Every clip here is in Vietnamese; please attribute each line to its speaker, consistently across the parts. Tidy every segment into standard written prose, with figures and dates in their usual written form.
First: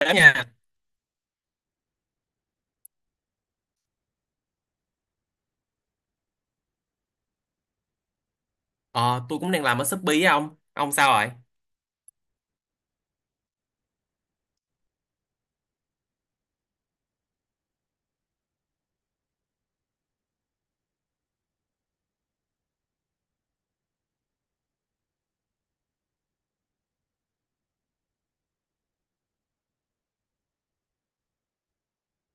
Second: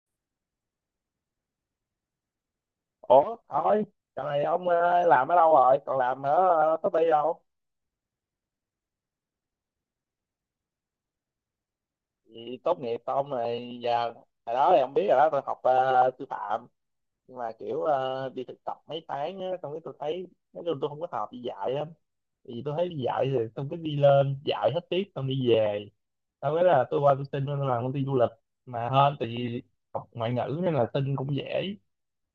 Speaker 1: Đó nha
Speaker 2: Thôi giờ này ông làm ở đâu rồi, còn làm ở công ty đâu?
Speaker 1: ờ, tôi cũng đang làm ở Shopee á. Ông sao rồi?
Speaker 2: Thì tốt nghiệp ông này giờ, hồi đó thì ông biết rồi đó, tôi học sư phạm, nhưng mà kiểu đi thực tập mấy tháng á, xong cái tôi thấy nói chung tôi không có hợp đi dạy lắm. Thì tôi thấy đi dạy thì xong cứ đi lên dạy hết tiết xong đi về. Sau cái là tôi qua tôi xin tôi làm công ty du lịch, mà hơn tại vì học ngoại ngữ nên là xin cũng dễ.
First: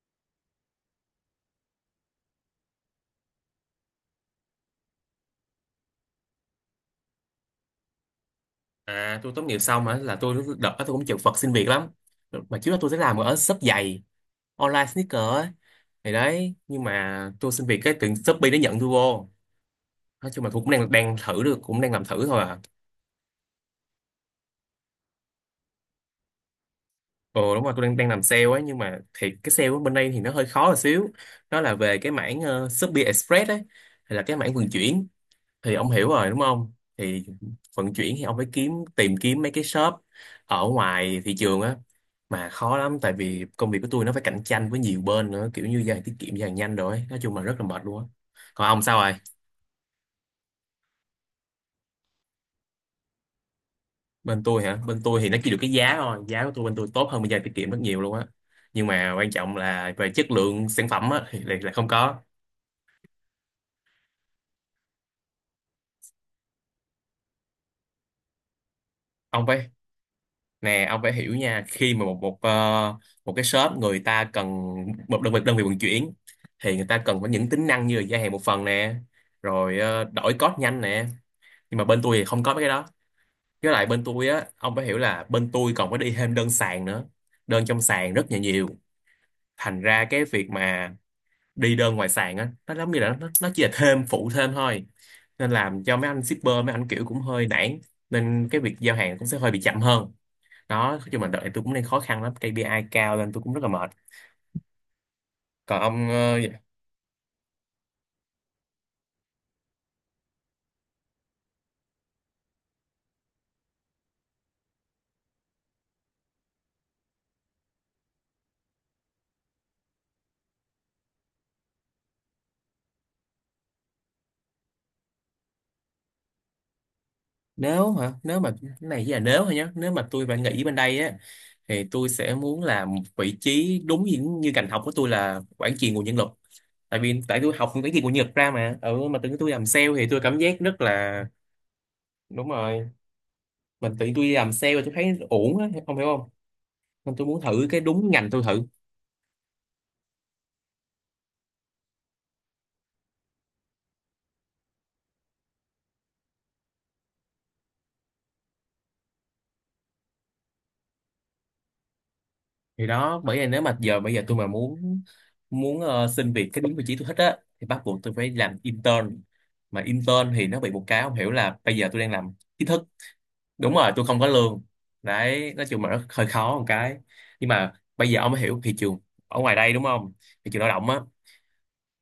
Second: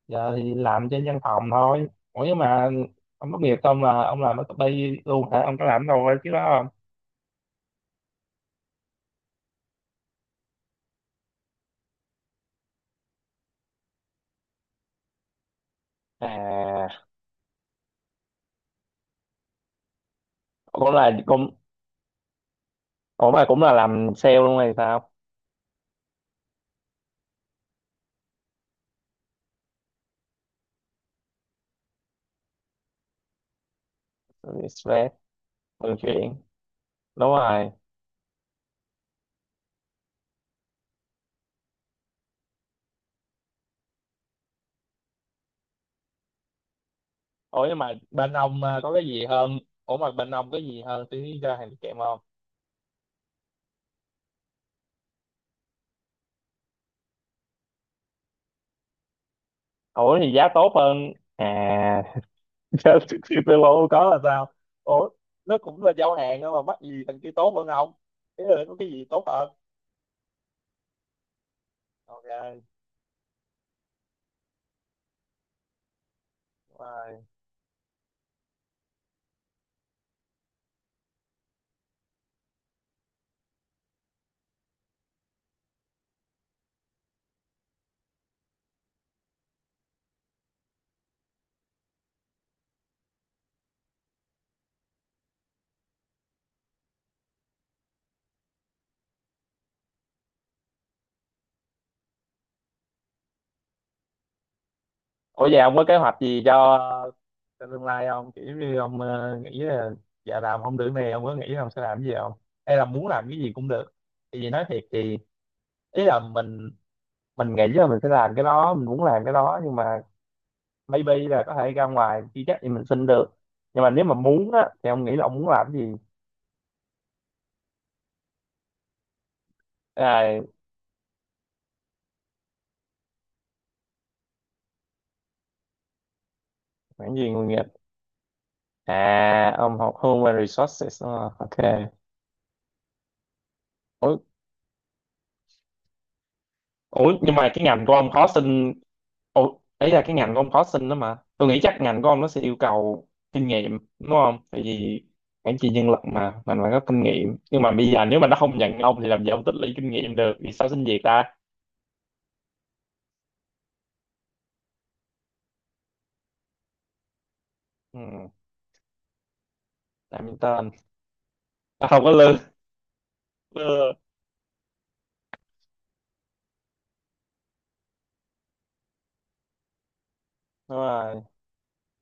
Speaker 2: Giờ thì làm trên văn phòng thôi. Ủa nhưng mà ông tốt nghiệp xong là ông làm ở copy luôn hả, ông có làm đâu chứ đó không?
Speaker 1: À, tôi tốt nghiệp xong á, là tôi đợt đó tôi cũng chật vật xin việc lắm, mà trước đó tôi sẽ làm ở shop giày online sneaker á. Thì đấy, nhưng
Speaker 2: À,
Speaker 1: mà tôi xin việc cái từ Shopee nó nhận tôi vô. Nói chung là tôi cũng
Speaker 2: cũng
Speaker 1: đang
Speaker 2: là
Speaker 1: đang thử
Speaker 2: cũng
Speaker 1: được, cũng đang làm thử thôi à.
Speaker 2: ủa mà cũng là làm sale luôn hay sao?
Speaker 1: Ừ đúng rồi, tôi đang đang làm sale ấy, nhưng mà thì cái sale ở bên đây thì nó hơi khó một xíu. Nó là về cái mảng Shopee Express ấy, hay là cái mảng vận chuyển,
Speaker 2: Stress.
Speaker 1: thì ông
Speaker 2: Vận
Speaker 1: hiểu
Speaker 2: chuyển,
Speaker 1: rồi đúng không? Thì
Speaker 2: đúng rồi.
Speaker 1: vận chuyển thì ông phải tìm kiếm mấy cái shop ở ngoài thị trường á, mà khó lắm, tại vì công việc của tôi nó phải cạnh tranh với nhiều bên nữa, kiểu như giao tiết kiệm, giao nhanh rồi ấy. Nói chung là rất
Speaker 2: Ủa
Speaker 1: là
Speaker 2: nhưng
Speaker 1: mệt
Speaker 2: mà
Speaker 1: luôn á.
Speaker 2: bên ông
Speaker 1: Còn
Speaker 2: à,
Speaker 1: ông
Speaker 2: có
Speaker 1: sao
Speaker 2: cái
Speaker 1: rồi?
Speaker 2: gì hơn? Ủa mà bên ông có gì hơn tí, ra hàng kèm không?
Speaker 1: Bên tôi hả? Bên tôi thì nó chỉ được cái giá thôi, giá của tôi bên tôi tốt hơn bên giao tiết kiệm rất nhiều luôn á, nhưng mà quan trọng là về
Speaker 2: Ủa
Speaker 1: chất
Speaker 2: thì giá
Speaker 1: lượng
Speaker 2: tốt
Speaker 1: sản phẩm
Speaker 2: hơn
Speaker 1: á thì lại là không
Speaker 2: à?
Speaker 1: có.
Speaker 2: Chứ thì tôi bộ có là sao? Ủa, nó cũng là giao hàng đó mà mắc gì thằng kia tốt hơn không? Thế là có cái gì tốt
Speaker 1: Ông
Speaker 2: hơn?
Speaker 1: phải nè, ông phải hiểu nha, khi mà một một ờ,
Speaker 2: Ok
Speaker 1: một cái shop người ta cần một đơn vị vận chuyển, thì người ta cần
Speaker 2: rồi.
Speaker 1: phải những tính năng như là gia hạn một phần nè, rồi đổi code nhanh nè, nhưng mà bên tôi thì không có mấy cái đó. Với lại bên tôi á, ông phải hiểu là bên tôi còn phải đi thêm đơn sàn nữa, đơn trong sàn rất là nhiều, thành ra cái việc mà đi đơn ngoài sàn á nó giống như là nó chỉ là thêm phụ thêm thôi, nên làm cho mấy anh shipper mấy anh kiểu cũng hơi nản, nên cái việc giao hàng cũng sẽ hơi bị chậm hơn. Đó, nói mà đợi, tôi cũng đang khó khăn lắm, KPI cao nên tôi cũng rất là mệt.
Speaker 2: Ủa vậy ông
Speaker 1: còn
Speaker 2: có kế
Speaker 1: ông
Speaker 2: hoạch
Speaker 1: ờ,
Speaker 2: gì cho tương lai không? Kiểu như ông nghĩ là dạ làm không được này, ông có nghĩ là ông sẽ làm cái gì không? Hay là muốn làm cái gì cũng được. Thì vì nói thiệt thì ý là mình nghĩ là mình sẽ làm cái đó, mình muốn làm cái đó, nhưng mà maybe là có thể ra ngoài chưa chắc thì mình xin được. Nhưng mà nếu mà muốn á thì ông nghĩ là ông muốn làm cái gì?
Speaker 1: Nếu hả, nếu mà cái này chỉ là nếu thôi nhé, nếu mà tôi
Speaker 2: À,
Speaker 1: phải nghỉ bên đây á, thì tôi sẽ muốn làm một vị trí đúng như ngành học của tôi là quản trị nguồn nhân lực. tại
Speaker 2: mảng
Speaker 1: vì
Speaker 2: gì
Speaker 1: tại
Speaker 2: nghề
Speaker 1: tôi
Speaker 2: nghiệp?
Speaker 1: học cái gì của Nhật ra mà ừ mà tự nhiên tôi
Speaker 2: À,
Speaker 1: làm
Speaker 2: ông
Speaker 1: sale
Speaker 2: học
Speaker 1: thì tôi
Speaker 2: Human
Speaker 1: cảm giác rất
Speaker 2: Resources.
Speaker 1: là.
Speaker 2: Ờ, ok.
Speaker 1: Đúng rồi, mình tự nhiên
Speaker 2: Ủa,
Speaker 1: tôi làm sale tôi thấy ổn á, ông hiểu không?
Speaker 2: ủa
Speaker 1: Nên tôi
Speaker 2: nhưng
Speaker 1: muốn
Speaker 2: mà cái
Speaker 1: thử cái
Speaker 2: ngành của ông
Speaker 1: đúng
Speaker 2: có
Speaker 1: ngành tôi thử.
Speaker 2: xin. Ủa, ấy là cái ngành của ông có xin đó, mà tôi nghĩ chắc ngành của ông nó sẽ yêu cầu kinh nghiệm đúng không, tại vì quản trị nhân lực mà mình phải có kinh nghiệm, nhưng mà bây giờ nếu mà nó không nhận ông thì làm gì ông tích lũy kinh nghiệm được, vì sao xin việc ta?
Speaker 1: Thì đó, bởi vì nếu mà giờ bây giờ tôi mà muốn muốn ờ, xin việc cái đúng vị trí tôi thích á, thì bắt buộc tôi
Speaker 2: Ừ,
Speaker 1: phải làm intern, mà intern
Speaker 2: làm
Speaker 1: thì nó
Speaker 2: tên.
Speaker 1: bị một cái không hiểu, là bây
Speaker 2: À,
Speaker 1: giờ tôi
Speaker 2: không có
Speaker 1: đang làm
Speaker 2: lương.
Speaker 1: chính thức. Đúng
Speaker 2: Ừ,
Speaker 1: rồi tôi không có lương. Đấy, nói chung là nó hơi khó một cái, nhưng mà bây giờ ông mới hiểu thị trường ở ngoài đây đúng không? Thị trường lao
Speaker 2: đúng
Speaker 1: động á.
Speaker 2: rồi,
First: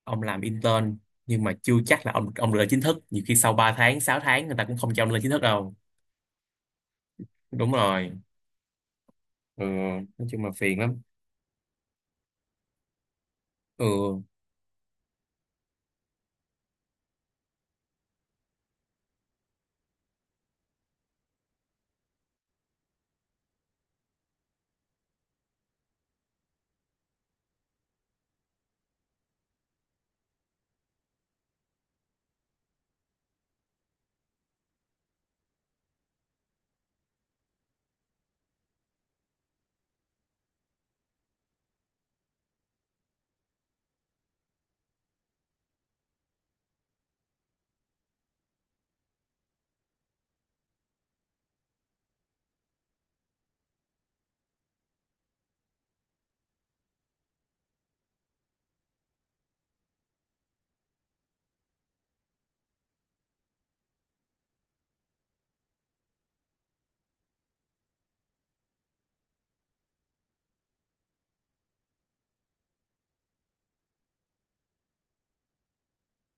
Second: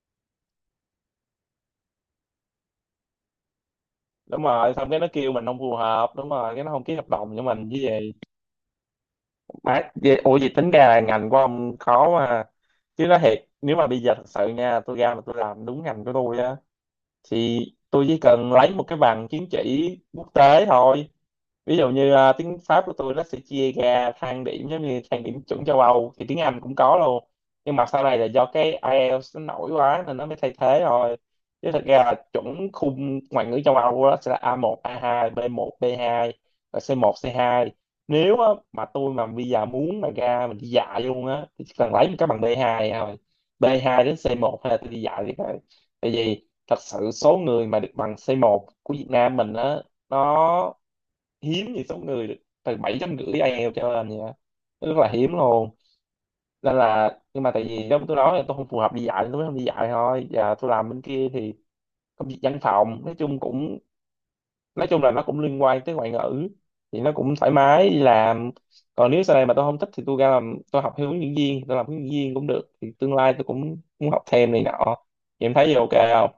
Speaker 1: Ông làm intern nhưng mà chưa chắc là ông được lên chính thức, nhiều khi sau 3 tháng 6
Speaker 2: đúng
Speaker 1: tháng người ta
Speaker 2: rồi,
Speaker 1: cũng
Speaker 2: xong
Speaker 1: không
Speaker 2: cái
Speaker 1: cho
Speaker 2: nó
Speaker 1: ông lên chính
Speaker 2: kêu
Speaker 1: thức
Speaker 2: mình không
Speaker 1: đâu.
Speaker 2: phù hợp, đúng rồi, cái nó không ký hợp đồng với mình
Speaker 1: Đúng
Speaker 2: với gì?
Speaker 1: rồi. Ừ,
Speaker 2: Má vậy-
Speaker 1: nói
Speaker 2: ủa
Speaker 1: chung là
Speaker 2: vậy tính
Speaker 1: phiền
Speaker 2: ra là
Speaker 1: lắm.
Speaker 2: ngành của ông khó mà. Chứ nó thiệt, nếu mà bây giờ thật
Speaker 1: Ừ.
Speaker 2: sự nha, tôi ra mà tôi làm đúng ngành của tôi á, thì tôi chỉ cần lấy một cái bằng chứng chỉ quốc tế thôi. Ví dụ như à, tiếng Pháp của tôi nó sẽ chia ra thang điểm giống như thang điểm chuẩn châu Âu, thì tiếng Anh cũng có luôn, nhưng mà sau này là do cái IELTS nó nổi quá nên nó mới thay thế rồi. Chứ thật ra là chuẩn khung ngoại ngữ châu Âu đó sẽ là A1, A2, B1, B2 và C1, C2. Nếu á, mà tôi mà bây giờ muốn mà ra mình đi dạy luôn á thì chỉ cần lấy một cái bằng B2 thôi, B2 đến C1, hay là tôi đi dạy thì phải, tại vì thật sự số người mà được bằng C1 của Việt Nam mình á, nó hiếm, thì số người từ bảy chấm rưỡi IELTS trở lên vậy đó, rất là hiếm luôn. Nên là, nhưng mà tại vì giống tôi nói là tôi không phù hợp đi dạy nên tôi mới không đi dạy thôi, và tôi làm bên kia thì công việc văn phòng nói chung cũng, nói chung là nó cũng liên quan tới ngoại ngữ, thì nó cũng thoải mái đi làm. Còn nếu sau này mà tôi không thích thì tôi ra làm, tôi học theo hướng dẫn viên, tôi làm hướng dẫn viên cũng được, thì tương lai tôi cũng muốn học thêm này nọ. Thì em thấy gì, ok không?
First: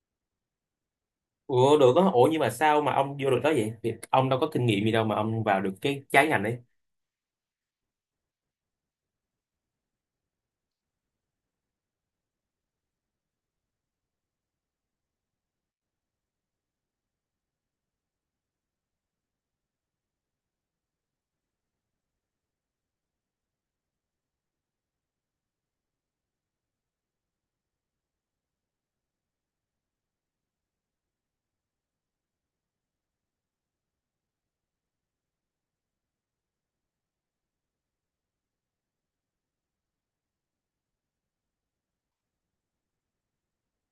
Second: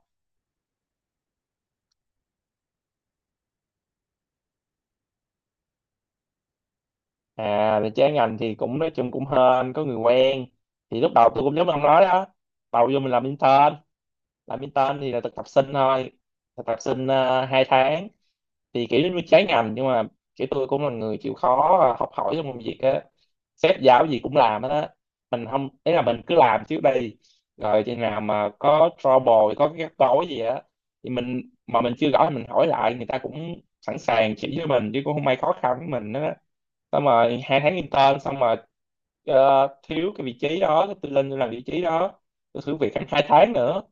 Speaker 1: Ủa được á, ủa nhưng mà sao mà ông vô được đó vậy? Thì ông đâu có kinh nghiệm gì đâu mà ông vào được cái trái ngành ấy.
Speaker 2: À về trái ngành thì cũng nói chung cũng hên có người quen. Thì lúc đầu tôi cũng giống ông nói đó, đầu vô mình làm intern. Làm intern thì là thực tập sinh thôi, thực tập sinh 2 tháng. Thì kiểu giống như trái ngành nhưng mà kiểu tôi cũng là người chịu khó à, học hỏi trong công việc á, sếp giao gì cũng làm hết á. Mình không, ý là mình cứ làm trước đây, rồi chừng nào mà có trouble, có cái rắc rối gì á thì mình, mà mình chưa rõ thì mình hỏi lại, người ta cũng sẵn sàng chỉ cho mình chứ cũng không ai khó khăn với mình đó. Xong rồi hai tháng intern xong rồi, thiếu cái vị trí đó tôi lên tôi làm vị trí đó, tôi thử việc khoảng hai tháng nữa,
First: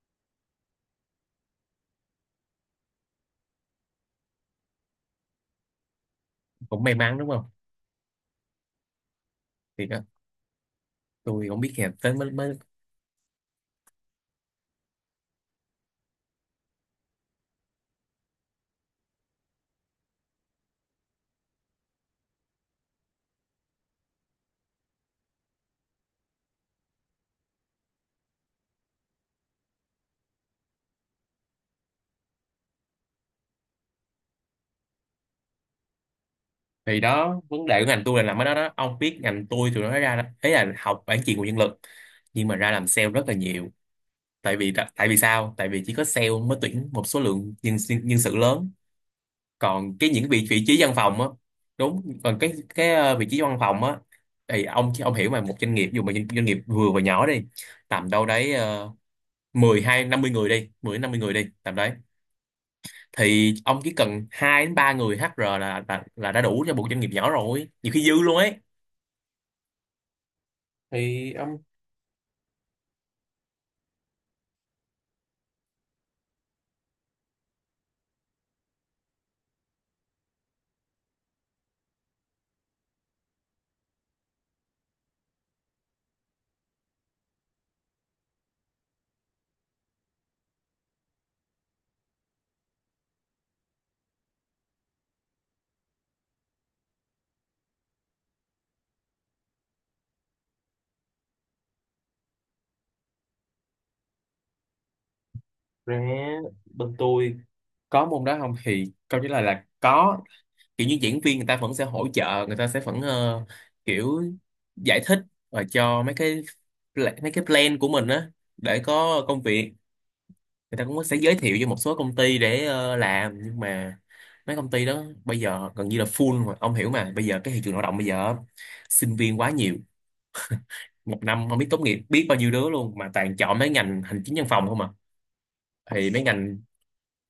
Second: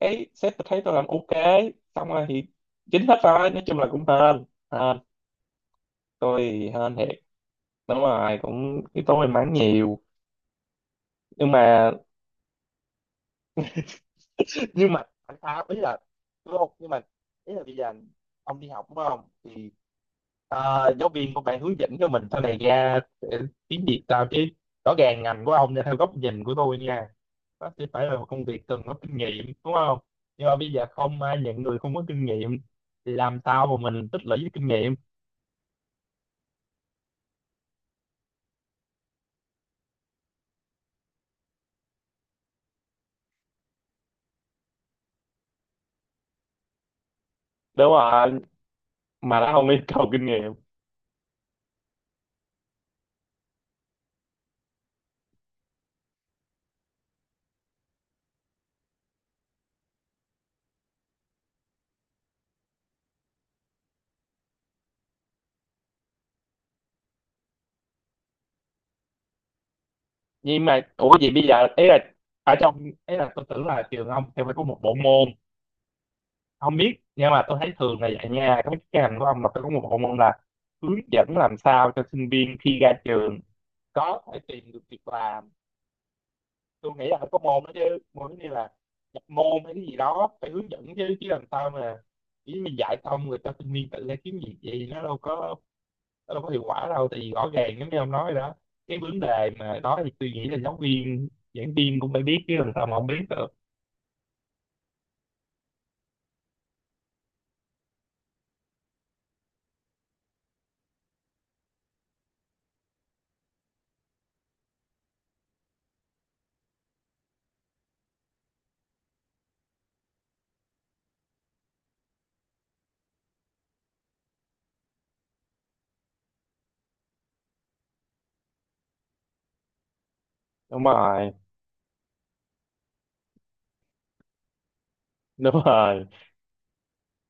Speaker 2: cái sếp thấy tôi làm ok, xong rồi thì chính hết rồi. Nói chung là cũng hên, hên, tôi thì
Speaker 1: Cũng may
Speaker 2: hên thiệt.
Speaker 1: mắn đúng không?
Speaker 2: Đúng rồi, cũng yếu tố may mắn
Speaker 1: Thì đó,
Speaker 2: nhiều.
Speaker 1: tôi
Speaker 2: Nhưng
Speaker 1: không biết
Speaker 2: mà
Speaker 1: ngành tới mới.
Speaker 2: nhưng mà tại sao, ý là đúng không, nhưng mà ý là bây giờ ông đi học đúng không, thì giáo viên của bạn hướng dẫn cho mình sau này ra sẽ, tiếng Việt sao chứ, rõ ràng ngành của ông nha, theo góc nhìn của tôi nha, nó sẽ phải là một công việc cần có kinh nghiệm đúng không, nhưng mà bây giờ không ai nhận người không có kinh nghiệm, thì làm sao mà mình tích lũy cái kinh nghiệm?
Speaker 1: Thì đó, vấn đề của ngành tôi là làm ở đó đó. Ông biết ngành tôi tụi nó nói ra đó. Đấy là học quản trị nguồn nhân lực, nhưng mà ra làm sale rất là nhiều. Tại vì sao? Tại vì chỉ có sale mới tuyển một số lượng nhân
Speaker 2: Đúng
Speaker 1: nhân sự
Speaker 2: rồi,
Speaker 1: lớn.
Speaker 2: mà nó không yêu
Speaker 1: Còn
Speaker 2: cầu
Speaker 1: cái
Speaker 2: kinh
Speaker 1: những vị
Speaker 2: nghiệm.
Speaker 1: vị trí văn phòng á, đúng. Còn cái vị trí văn phòng á, thì ông hiểu mà một doanh nghiệp, dù mà doanh doanh nghiệp vừa và nhỏ đi, tầm đâu đấy 10 đến 50 người đi tầm đấy, thì ông chỉ cần 2 đến 3 người HR là đã đủ cho một doanh nghiệp nhỏ rồi, nhiều khi dư luôn ấy.
Speaker 2: Nhưng mà ủa vậy
Speaker 1: Thì
Speaker 2: bây
Speaker 1: ông
Speaker 2: giờ ý là ở trong, ý là tôi tưởng là trường ông sẽ phải có một bộ môn, không biết nhưng mà tôi thấy thường là dạy nha, các cái ngành của ông là phải có một bộ môn là hướng dẫn làm sao cho sinh viên khi ra trường có thể tìm được việc làm. Tôi nghĩ là phải có môn đó chứ, môn như là nhập môn hay cái gì đó phải hướng dẫn chứ, chứ làm sao mà chỉ mình dạy xong rồi cho sinh viên tự ra kiếm việc, gì nó đâu có, nó đâu có hiệu quả đâu, tại vì rõ ràng giống như ông nói đó, cái vấn đề mà đó, thì tôi nghĩ là giáo viên giảng viên cũng phải biết chứ, làm sao mà không biết được?
Speaker 1: ra, bên tôi có môn đó không thì câu trả lời là có. Kiểu như diễn viên người ta vẫn sẽ hỗ trợ, người ta sẽ vẫn kiểu giải thích và cho mấy cái mấy cái plan của mình á, để có công việc người ta cũng sẽ giới thiệu cho một số công ty để làm, nhưng mà mấy công ty đó bây giờ gần như là full rồi, ông hiểu mà bây giờ cái thị trường lao động bây giờ sinh viên quá nhiều,
Speaker 2: Đúng
Speaker 1: một
Speaker 2: rồi,
Speaker 1: năm không biết tốt nghiệp biết bao nhiêu đứa luôn, mà toàn chọn mấy ngành hành chính văn phòng không à.
Speaker 2: đúng rồi.
Speaker 1: Thì mấy ngành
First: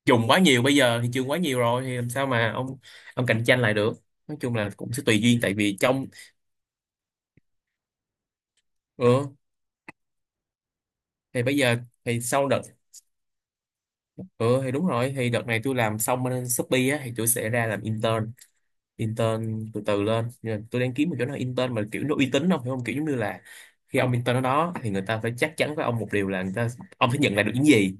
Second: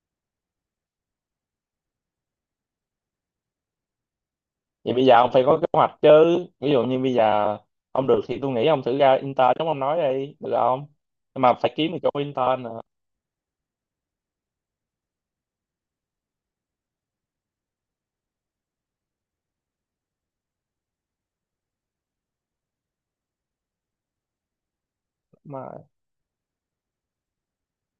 Speaker 1: dùng quá nhiều, bây giờ thị trường quá nhiều rồi thì làm sao mà ông cạnh tranh lại được. Nói chung là cũng
Speaker 2: Vậy
Speaker 1: sẽ
Speaker 2: bây giờ
Speaker 1: tùy
Speaker 2: ông
Speaker 1: duyên,
Speaker 2: phải
Speaker 1: tại
Speaker 2: có kế
Speaker 1: vì
Speaker 2: hoạch
Speaker 1: trong
Speaker 2: chứ, ví dụ như bây giờ ông được thì tôi nghĩ ông thử ra
Speaker 1: ừ,
Speaker 2: intern giống ông nói đi được không? Nhưng
Speaker 1: thì
Speaker 2: mà
Speaker 1: bây
Speaker 2: phải
Speaker 1: giờ
Speaker 2: kiếm được chỗ
Speaker 1: thì sau
Speaker 2: intern
Speaker 1: đợt
Speaker 2: nữa.
Speaker 1: ừ thì đúng rồi, thì đợt này tôi làm xong bên Shopee á thì tôi sẽ ra làm intern, intern từ từ lên. Nhưng mà tôi đang kiếm một chỗ nào intern mà kiểu nó uy tín, không hiểu không, kiểu giống như là khi ông intern ở đó thì người ta phải chắc
Speaker 2: Đúng
Speaker 1: chắn
Speaker 2: rồi,
Speaker 1: với ông một điều là người ta, ông phải nhận lại được những gì.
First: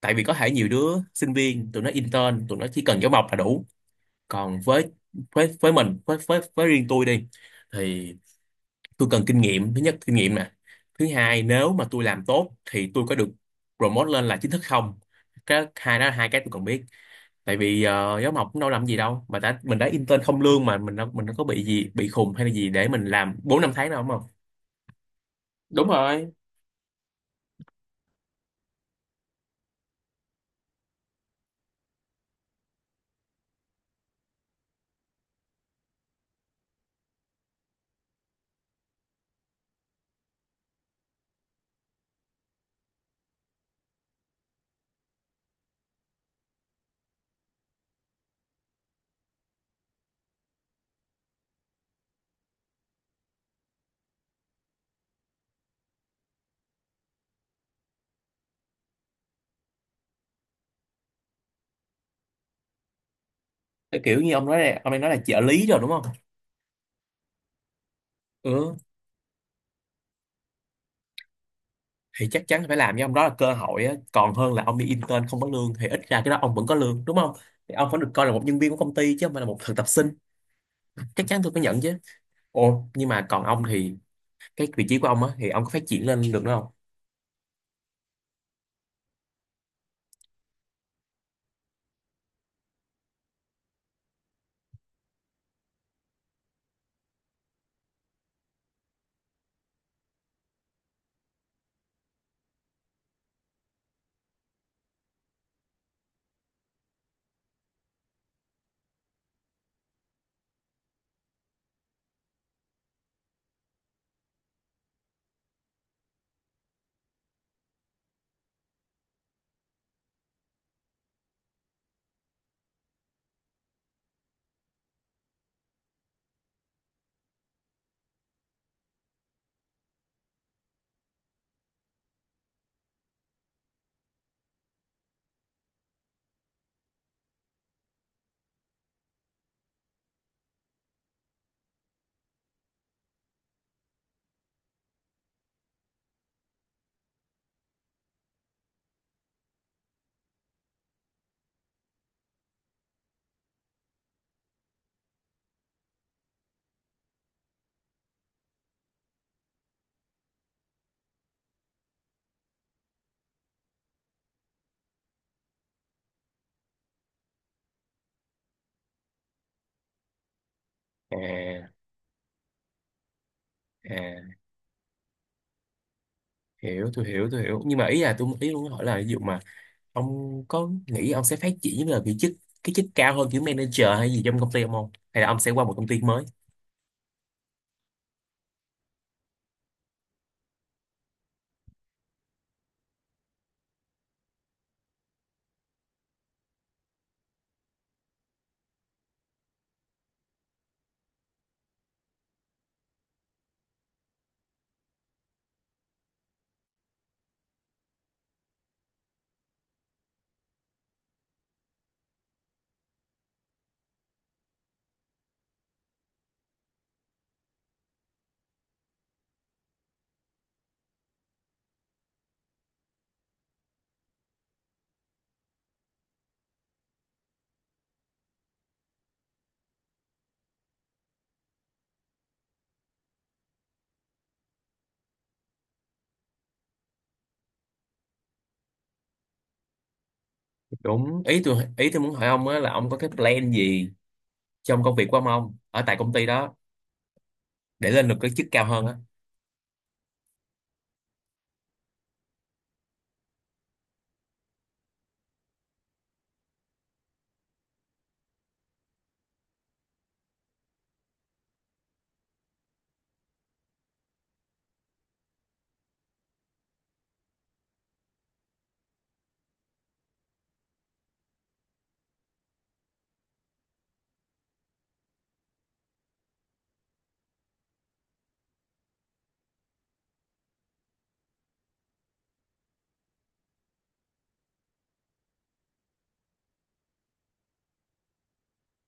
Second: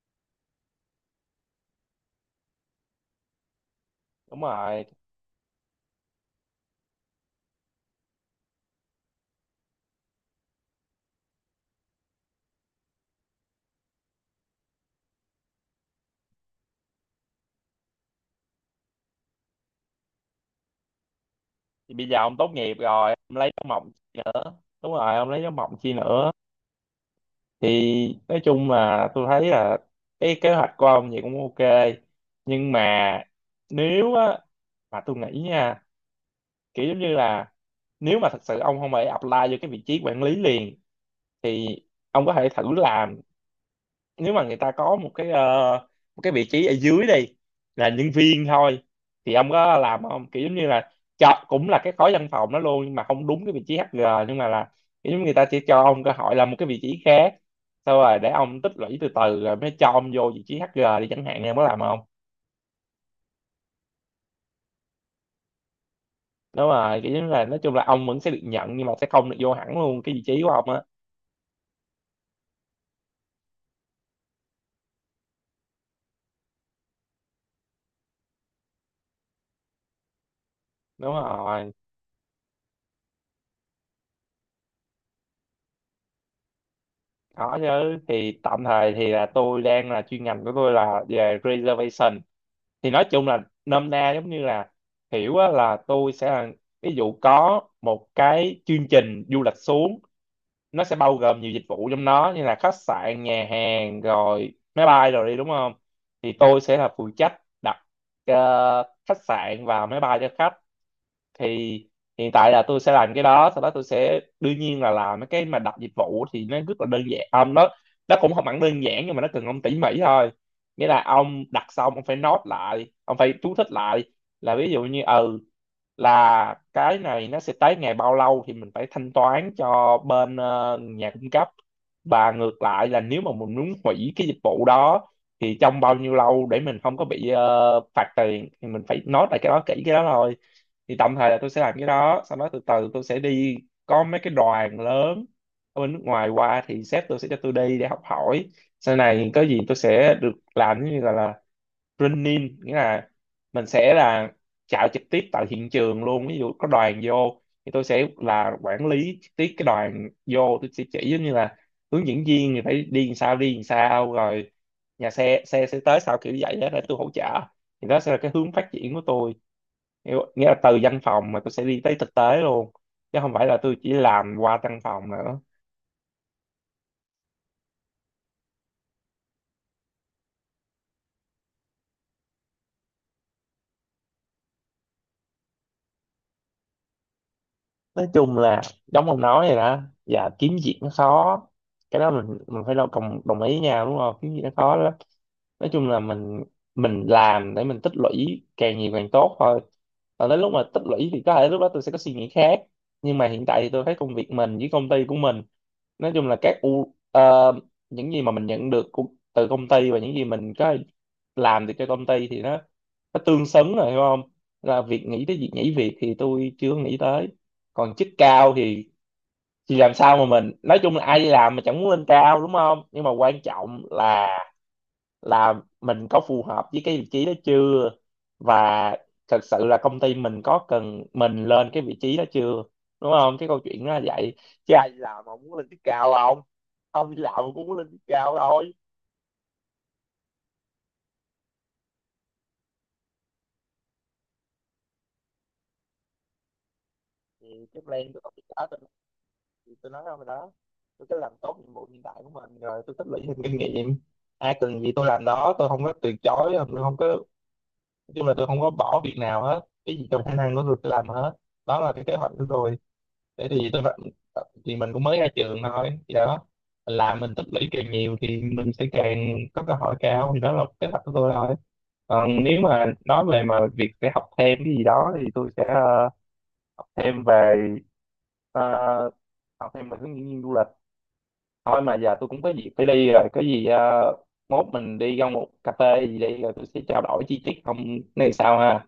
Speaker 1: Tại vì có thể nhiều đứa sinh viên tụi nó intern tụi nó chỉ cần giáo mộc là đủ,
Speaker 2: đúng
Speaker 1: còn
Speaker 2: rồi.
Speaker 1: với mình với riêng tôi đi, thì tôi cần kinh nghiệm, thứ nhất kinh nghiệm nè, thứ hai nếu mà tôi làm tốt thì tôi có được promote lên là chính thức không, cái hai đó là hai cái tôi cần biết. Tại vì giáo mộc cũng đâu làm gì đâu, mà đã mình đã intern không lương mà mình đâu có bị gì
Speaker 2: Thì bây
Speaker 1: bị
Speaker 2: giờ
Speaker 1: khùng
Speaker 2: ông
Speaker 1: hay
Speaker 2: tốt
Speaker 1: là gì
Speaker 2: nghiệp
Speaker 1: để mình
Speaker 2: rồi
Speaker 1: làm
Speaker 2: ông lấy
Speaker 1: bốn
Speaker 2: giáo
Speaker 1: năm tháng
Speaker 2: mộng
Speaker 1: đâu đúng
Speaker 2: chi
Speaker 1: không.
Speaker 2: nữa, đúng rồi ông lấy giáo mộng
Speaker 1: Đúng
Speaker 2: chi nữa.
Speaker 1: rồi.
Speaker 2: Thì nói chung là tôi thấy là cái kế hoạch của ông vậy cũng ok, nhưng mà nếu á, mà tôi nghĩ nha, kiểu giống như là nếu mà thật sự ông không phải apply vô cái vị trí quản lý liền, thì ông có thể thử làm, nếu mà người ta có một cái một cái vị trí ở dưới đi, là nhân viên thôi, thì ông có làm không? Kiểu giống như là cho cũng là cái khối văn phòng đó luôn nhưng mà không đúng cái vị trí HR, nhưng mà là kiểu giống người ta chỉ cho ông cơ hội làm một cái vị trí khác, sau rồi để ông tích lũy từ từ rồi mới cho ông vô vị trí HR đi chẳng hạn, em có làm không?
Speaker 1: Cái kiểu như ông nói là, ông đang nói là trợ lý rồi đúng không.
Speaker 2: Đúng rồi, kiểu giống là nói chung là ông vẫn sẽ được nhận
Speaker 1: Ừ
Speaker 2: nhưng mà sẽ không được vô hẳn luôn cái vị trí của ông á.
Speaker 1: thì chắc chắn phải làm với ông đó, là cơ hội á, còn hơn là ông đi intern không có lương, thì ít ra cái đó ông vẫn có lương đúng không, thì ông vẫn được coi là một nhân viên của công ty chứ không phải là một thực tập sinh.
Speaker 2: Đúng
Speaker 1: Chắc chắn tôi phải
Speaker 2: rồi.
Speaker 1: nhận chứ. Ồ nhưng mà còn ông thì cái vị trí của ông á thì ông có phát triển lên được nữa không?
Speaker 2: Có chứ, thì tạm thời thì là tôi đang là, chuyên ngành của tôi là về reservation, thì nói chung là nôm na giống như là hiểu á, là tôi sẽ là, ví dụ có một cái chương trình du lịch xuống, nó sẽ bao gồm nhiều dịch vụ trong đó như là khách sạn, nhà hàng rồi máy bay rồi đi đúng không, thì tôi sẽ là phụ trách đặt khách sạn và máy bay cho khách. Thì hiện tại là tôi sẽ làm cái đó, sau đó tôi sẽ đương nhiên là làm mấy cái mà đặt dịch vụ thì nó rất là đơn giản ông, nó cũng không hẳn đơn giản nhưng mà nó cần ông tỉ mỉ thôi. Nghĩa là ông đặt xong ông phải note lại, ông phải chú thích lại là, ví dụ như ừ, là cái này nó sẽ tới ngày bao lâu thì mình phải thanh toán cho bên nhà cung cấp, và ngược lại là nếu mà mình muốn hủy cái dịch vụ đó thì trong Bao nhiêu lâu để mình không có bị phạt tiền thì mình phải note lại cái đó kỹ cái đó thôi. Thì tạm thời là tôi sẽ làm cái đó, sau đó từ từ tôi sẽ đi có mấy cái đoàn lớn ở bên nước ngoài qua thì sếp tôi sẽ cho tôi đi để học hỏi. Sau này có gì tôi sẽ được làm, giống như gọi là training, nghĩa là mình sẽ là chạy trực tiếp tại hiện trường luôn. Ví dụ có đoàn vô thì tôi sẽ là quản lý trực tiếp cái đoàn vô, tôi sẽ chỉ giống như là hướng dẫn viên thì phải đi làm sao, đi làm sao, rồi nhà xe, xe sẽ tới sau, kiểu như vậy đó, để tôi hỗ trợ. Thì đó sẽ là cái hướng phát triển của tôi. Nghĩa nghĩa là từ văn
Speaker 1: à
Speaker 2: phòng mà tôi sẽ đi tới thực tế luôn, chứ không phải là tôi chỉ làm
Speaker 1: à
Speaker 2: qua văn phòng nữa.
Speaker 1: hiểu tôi hiểu tôi hiểu nhưng mà ý là tôi ý muốn hỏi là ví dụ mà ông có nghĩ ông sẽ phát triển là vị chức cái chức cao hơn kiểu manager hay gì trong công ty ông không, hay là ông sẽ qua một công ty mới?
Speaker 2: Nói chung là giống ông nói vậy đó, và kiếm việc nó khó. Cái đó mình phải đồng đồng đồng ý nhau, đúng không? Kiếm việc nó khó lắm. Nói chung là mình làm để mình tích lũy càng nhiều càng tốt thôi. Còn đến lúc mà tích lũy thì có thể lúc đó tôi sẽ có suy nghĩ khác, nhưng mà hiện tại thì tôi thấy công việc mình với công ty của mình, nói chung là các u những gì mà mình nhận được từ công ty và những gì mình có làm được cho công ty thì nó tương xứng rồi, hiểu không? Là việc nghĩ tới việc nhảy việc thì tôi chưa nghĩ tới. Còn chức cao thì làm sao mà mình, nói chung là ai đi làm mà chẳng muốn lên cao, đúng không? Nhưng mà quan trọng là là mình có phù hợp với cái vị trí đó chưa, và thật sự là công ty mình có cần mình lên cái vị trí đó chưa, đúng không? Cái câu chuyện nó là vậy, chứ ai đi làm mà muốn lên chức cao không? Không đi làm mà cũng muốn lên chức cao thôi.
Speaker 1: Đúng ý tôi muốn hỏi ông á là ông có cái plan gì trong công việc của ông không ở tại công ty đó,
Speaker 2: Thì cái
Speaker 1: để lên
Speaker 2: plan
Speaker 1: được
Speaker 2: của tôi
Speaker 1: cái chức cao
Speaker 2: đó,
Speaker 1: hơn á.
Speaker 2: thì tôi nói rồi đó, tôi cứ làm tốt nhiệm vụ hiện tại của mình rồi tôi tích lũy thêm kinh nghiệm. Ai cần gì tôi làm đó, tôi không có từ chối, tôi không có, nói chung là tôi không có bỏ việc nào hết, cái gì trong khả năng của tôi làm hết. Đó là cái kế hoạch của tôi. Để thì tôi thì Mình cũng mới ra trường thôi thì đó, mình làm mình tích lũy càng nhiều thì mình sẽ càng có cơ hội cao, thì đó là kế hoạch của tôi thôi. Còn nếu mà nói về mà việc sẽ học thêm cái gì đó thì tôi sẽ học thêm về ờ, học thêm về hướng dẫn viên du lịch thôi. Mà giờ tôi cũng có việc phải đi rồi, có gì mốt mình đi ra một cà phê gì đi rồi tôi sẽ trao đổi chi tiết, không? Này sao ha?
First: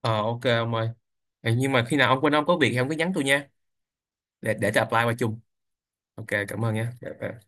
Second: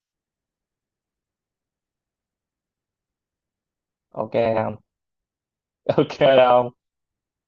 Speaker 1: Ờ ok ông ơi. Ờ, nhưng mà khi nào ông quên ông có việc thì ông cứ nhắn tôi nha,
Speaker 2: Ok,
Speaker 1: để
Speaker 2: không.
Speaker 1: tôi apply qua chung.
Speaker 2: Ok,
Speaker 1: Ok cảm ơn
Speaker 2: không.
Speaker 1: nha. Dạ, bye.